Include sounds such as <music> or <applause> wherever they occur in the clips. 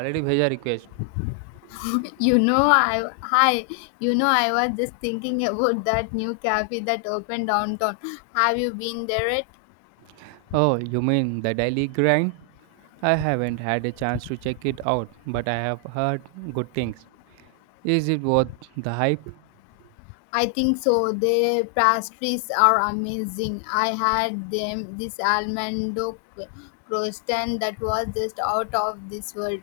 Already भेजा request. <laughs> you know I Hi. I was just thinking about that new cafe that opened downtown. Have you been there yet? Oh, you mean the daily grind? I haven't had a chance to check it out, but I have heard good things. Is it worth the hype? I think so. Their pastries are amazing. I had them this almond croissant that was just out of this world.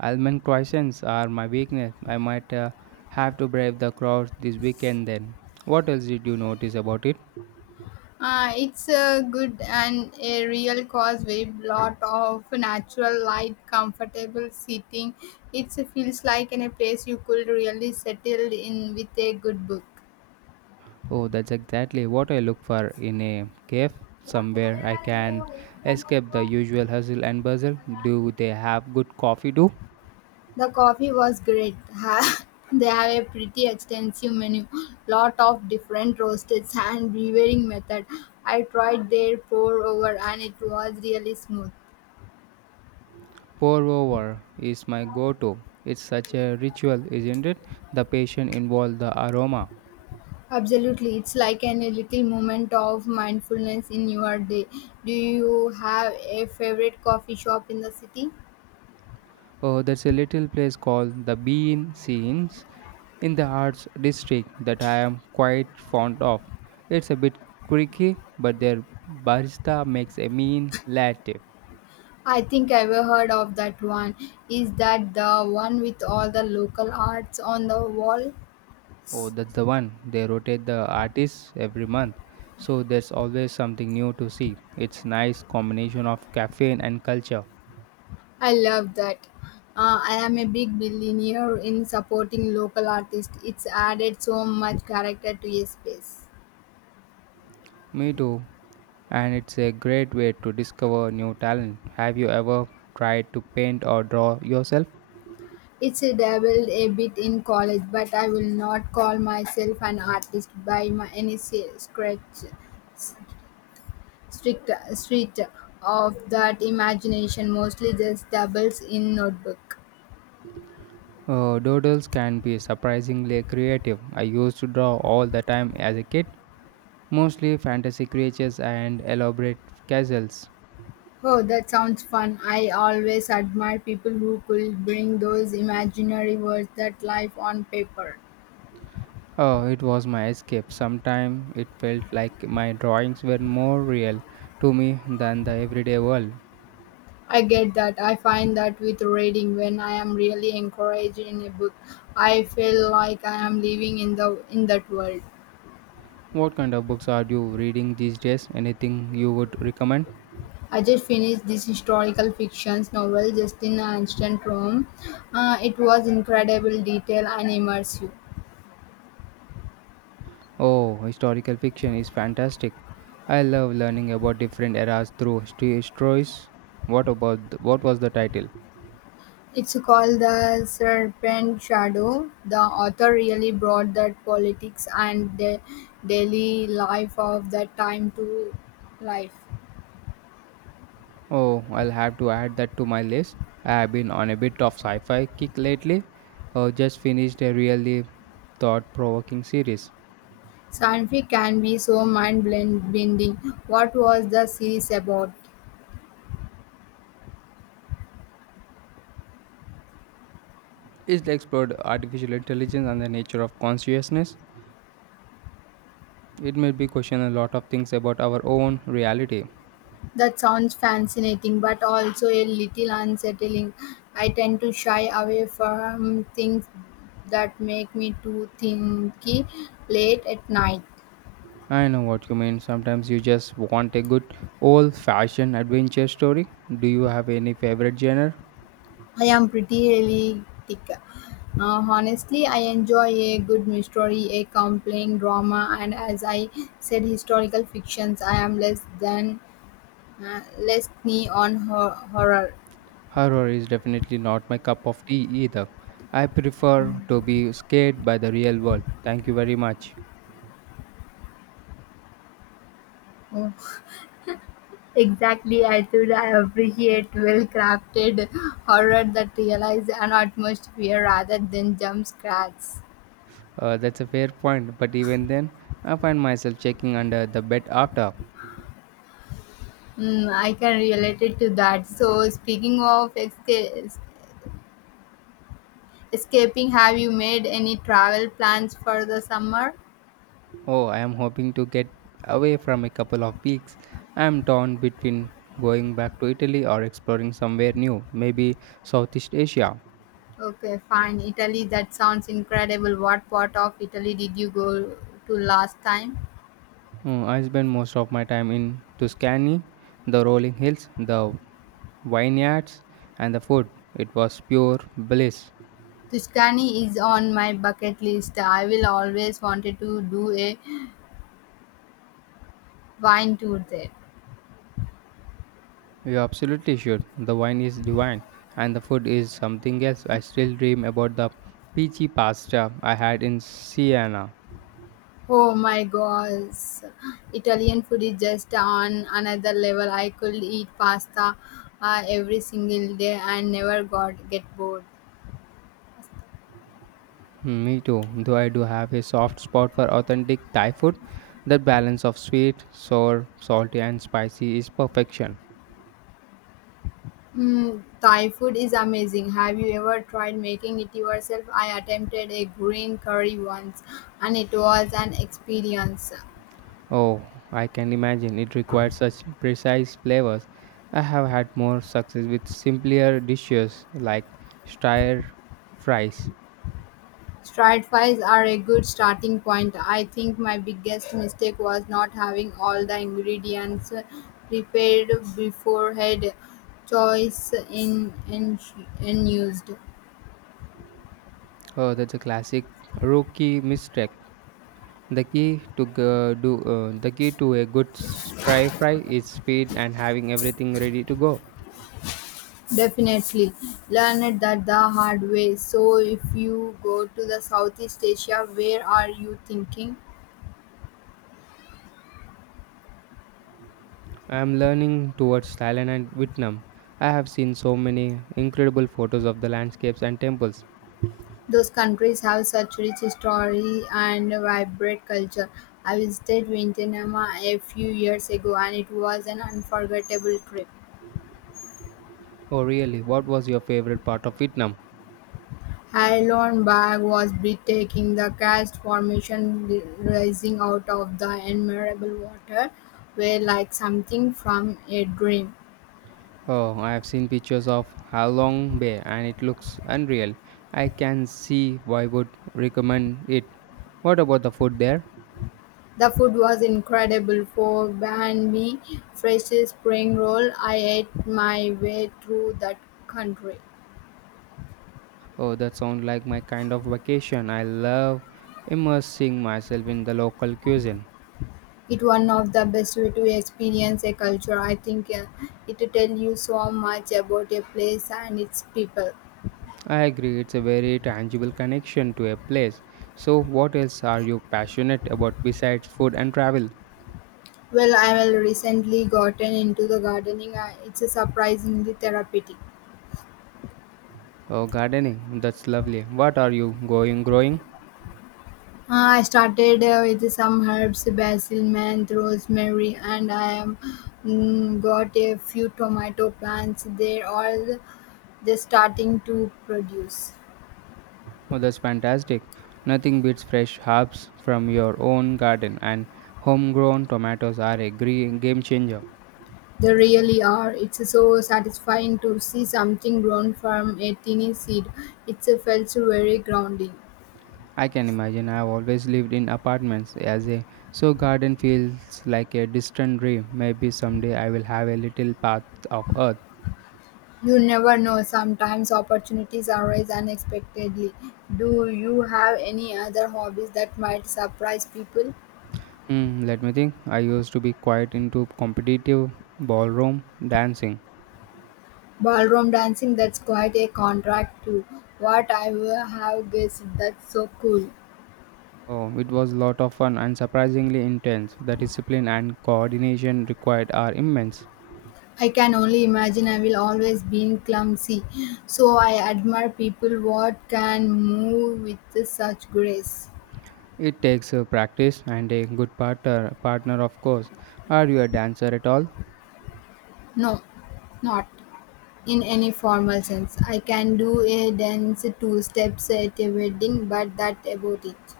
Almond croissants are my weakness. I might have to brave the crowds this weekend then. What else did you notice about it? It's a good and a real cause with lot of natural light, comfortable seating. It feels like in a place you could really settle in with a good book. Oh, that's exactly what I look for in a cave. Somewhere I can escape the usual hustle and bustle. Do they have good coffee too? The coffee was great. <laughs> They have a pretty extensive menu, lot of different roasts and brewing method. I tried their pour over and it was really smooth. Pour over is my go to. It's such a ritual, isn't it? The patient involved, the aroma. Absolutely, it's like a little moment of mindfulness in your day. Do you have a favorite coffee shop in the city? Oh, there's a little place called the Bean Scenes in the Arts District that I am quite fond of. It's a bit creaky, but their barista makes a mean latte. I think I've heard of that one. Is that the one with all the local arts on the wall? Oh, that's the one. They rotate the artists every month, so there's always something new to see. It's nice combination of caffeine and culture. I love that. I am a big billionaire in supporting local artists. It's added so much character to a space. Me too, and it's a great way to discover new talent. Have you ever tried to paint or draw yourself? It's a dabbled a bit in college, but I will not call myself an artist by my any scratch, s- strict, street of that imagination. Mostly just dabbles in notebook. Doodles can be surprisingly creative. I used to draw all the time as a kid, mostly fantasy creatures and elaborate castles. Oh, that sounds fun. I always admire people who could bring those imaginary words that life on paper. Oh, it was my escape. Sometimes it felt like my drawings were more real to me than the everyday world. I get that. I find that with reading, when I am really encouraged in a book, I feel like I am living in that world. What kind of books are you reading these days? Anything you would recommend? I just finished this historical fiction novel just in ancient Rome. It was incredible detail and immersive. Oh, historical fiction is fantastic. I love learning about different eras through history stories. What about what was the title? It's called The Serpent Shadow. The author really brought that politics and the daily life of that time to life. Oh, I'll have to add that to my list. I have been on a bit of sci-fi kick lately. Just finished a really thought-provoking series. Sci-fi can be so mind-bending. What was the series about? It explored artificial intelligence and the nature of consciousness. It made me question a lot of things about our own reality. That sounds fascinating, but also a little unsettling. I tend to shy away from things that make me too thinky late at night. I know what you mean. Sometimes you just want a good old fashioned adventure story. Do you have any favorite genre? I am pretty realistic. Honestly, I enjoy a good mystery, a compelling drama, and as I said, historical fictions. I am less than less knee on horror. Horror is definitely not my cup of tea either. I prefer to be scared by the real world. Thank you very much. Exactly, I should appreciate well crafted horror that relies on atmosphere rather than jump scares. That's a fair point, but even then, I find myself checking under the bed after. Mm, I can relate it to that. So, speaking of escaping, have you made any travel plans for the summer? Oh, I am hoping to get away from a couple of weeks. I am torn between going back to Italy or exploring somewhere new, maybe Southeast Asia. Okay, fine. Italy, that sounds incredible. What part of Italy did you go to last time? Mm, I spend most of my time in Tuscany, the rolling hills, the vineyards, and the food. It was pure bliss. Tuscany is on my bucket list. I will always wanted to do a wine tour there. You absolutely should. The wine is divine, and the food is something else. I still dream about the peachy pasta I had in Siena. Oh my gosh, Italian food is just on another level. I could eat pasta every single day and never got get bored. Mm, me too, though I do have a soft spot for authentic Thai food. The balance of sweet, sour, salty, and spicy is perfection. Mm, Thai food is amazing. Have you ever tried making it yourself? I attempted a green curry once and it was an experience. Oh, I can imagine it requires such precise flavors. I have had more success with simpler dishes like stir fries. Strategies are a good starting point. I think my biggest mistake was not having all the ingredients prepared beforehand. Choice in used. Oh, that's a classic rookie mistake. The key to a good stir fry is speed and having everything ready to go. Definitely learned that the hard way. So if you go to the Southeast Asia, where are you thinking? I am learning towards Thailand and Vietnam. I have seen so many incredible photos of the landscapes and temples. Those countries have such rich history and vibrant culture. I visited Vietnam a few years ago and it was an unforgettable trip. Oh, really? What was your favorite part of Vietnam? Heidelberg was breathtaking, the cast formation rising out of the admirable water were like something from a dream. Oh, I have seen pictures of Halong Bay and it looks unreal. I can see why would recommend it. What about the food there? The food was incredible for Banbi fresh spring roll. I ate my way through that country. Oh, that sounds like my kind of vacation. I love immersing myself in the local cuisine. It one of the best way to experience a culture. I think it tell you so much about a place and its people. I agree, it's a very tangible connection to a place. So, what else are you passionate about besides food and travel? Well, I've recently gotten into the gardening. It's a surprisingly therapeutic. Oh, gardening, that's lovely. What are you going growing? Uh, I started with some herbs, basil, mint, rosemary, and I am got a few tomato plants. They starting to produce. Oh, that's fantastic. Nothing beats fresh herbs from your own garden, and homegrown tomatoes are a game changer. They really are. It's so satisfying to see something grown from a tiny seed. It felt very grounding. I can imagine I've always lived in apartments as a so garden feels like a distant dream. Maybe someday I will have a little path of earth. You never know, sometimes opportunities arise unexpectedly. Do you have any other hobbies that might surprise people? Hmm, let me think. I used to be quite into competitive ballroom dancing. Ballroom dancing, that's quite a contract to what I would have guessed. That's so cool. Oh, it was a lot of fun and surprisingly intense. The discipline and coordination required are immense. I can only imagine I will always be clumsy. So I admire people what can move with such grace. It takes practice and a good partner of course. Are you a dancer at all? No, not in any formal sense. I can do a dance two steps at a wedding, but that about it.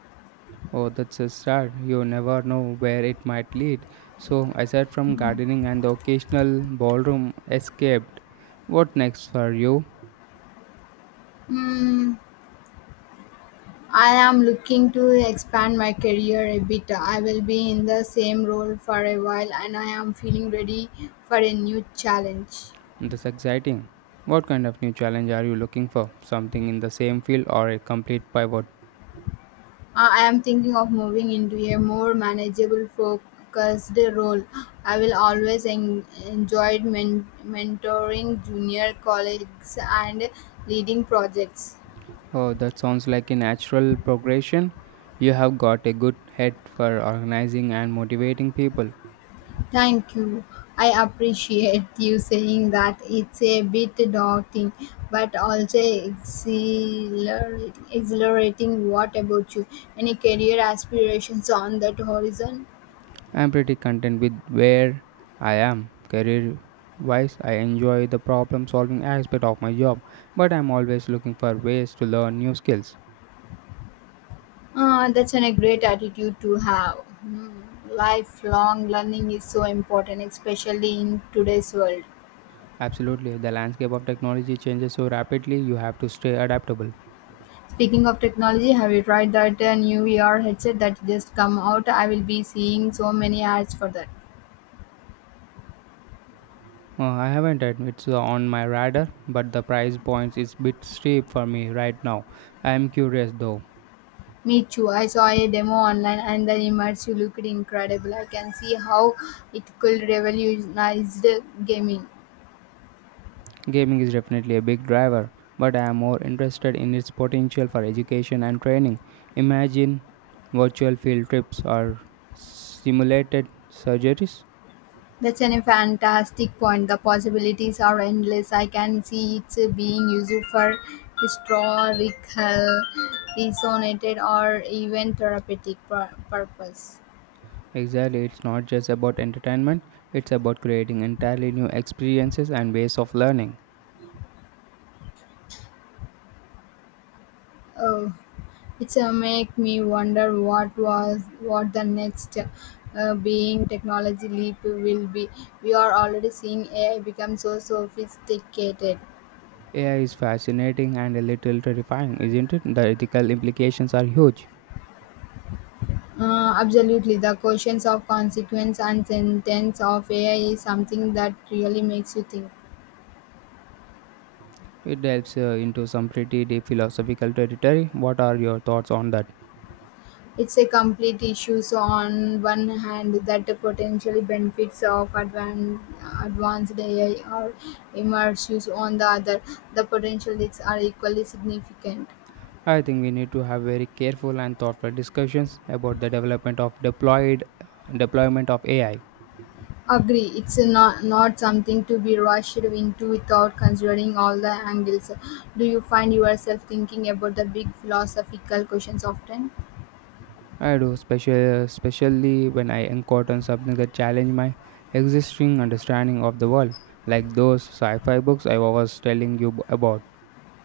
Oh, that's a start. You never know where it might lead. So, aside from gardening and the occasional ballroom escaped, what next for you? Hmm, I am looking to expand my career a bit. I will be in the same role for a while and I am feeling ready for a new challenge. That's exciting. What kind of new challenge are you looking for? Something in the same field or a complete pivot? I am thinking of moving into a more manageable focused role. I will always enjoyed mentoring junior colleagues and leading projects. Oh, that sounds like a natural progression. You have got a good head for organizing and motivating people. Thank you. I appreciate you saying that it's a bit daunting, but also exhilarating. What about you? Any career aspirations on that horizon? I'm pretty content with where I am career wise. I enjoy the problem solving aspect of my job, but I'm always looking for ways to learn new skills. Ah, that's a great attitude to have. Hmm. Lifelong learning is so important, especially in today's world. Absolutely, the landscape of technology changes so rapidly, you have to stay adaptable. Speaking of technology, have you tried that new VR headset that just come out? I will be seeing so many ads for that. I haven't it. It's on my radar, but the price points is bit steep for me right now. I am curious though. Me too. I saw a demo online and the immersive looked incredible. I can see how it could revolutionize the gaming. Gaming is definitely a big driver, but I am more interested in its potential for education and training. Imagine virtual field trips or simulated surgeries. That's a fantastic point. The possibilities are endless. I can see it being used for historical, resonated, or even therapeutic purpose. Exactly, it's not just about entertainment, it's about creating entirely new experiences and ways of learning. Oh, it's make me wonder what the next being technology leap will be. We are already seeing AI become so sophisticated. AI is fascinating and a little terrifying, isn't it? The ethical implications are huge. Absolutely, the questions of consequence and sentence of AI is something that really makes you think. It delves into some pretty deep philosophical territory. What are your thoughts on that? It's a complete issue. So on one hand, that the potentially benefits of advanced AI are immersive. On the other, the potential risks are equally significant. I think we need to have very careful and thoughtful discussions about the development of deployed deployment of AI. Agree, it's not something to be rushed into without considering all the angles. Do you find yourself thinking about the big philosophical questions often? I do, especially when I encounter something that challenge my existing understanding of the world, like those sci-fi books I was telling you about.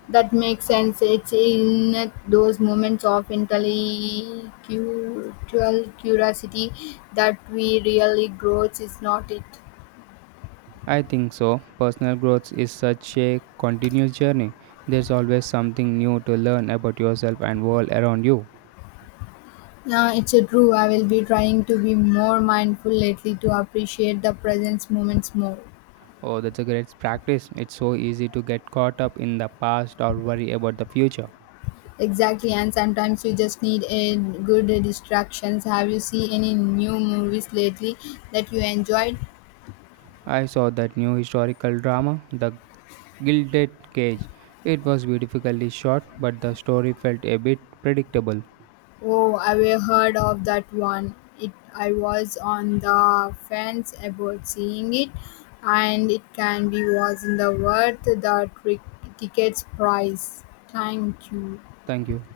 That makes sense. It's in those moments of intellectual curiosity that we really grow, is not it? I think so. Personal growth is such a continuous journey. There's always something new to learn about yourself and world around you. Yeah, it's a true. I will be trying to be more mindful lately to appreciate the present moments more. Oh, that's a great practice. It's so easy to get caught up in the past or worry about the future. Exactly, and sometimes you just need a good distractions. Have you seen any new movies lately that you enjoyed? I saw that new historical drama, The Gilded Cage. It was beautifully shot, but the story felt a bit predictable. Oh, I've heard of that one. It I was on the fence about seeing it, and it can be was in the worth the tickets price. Thank you. Thank you.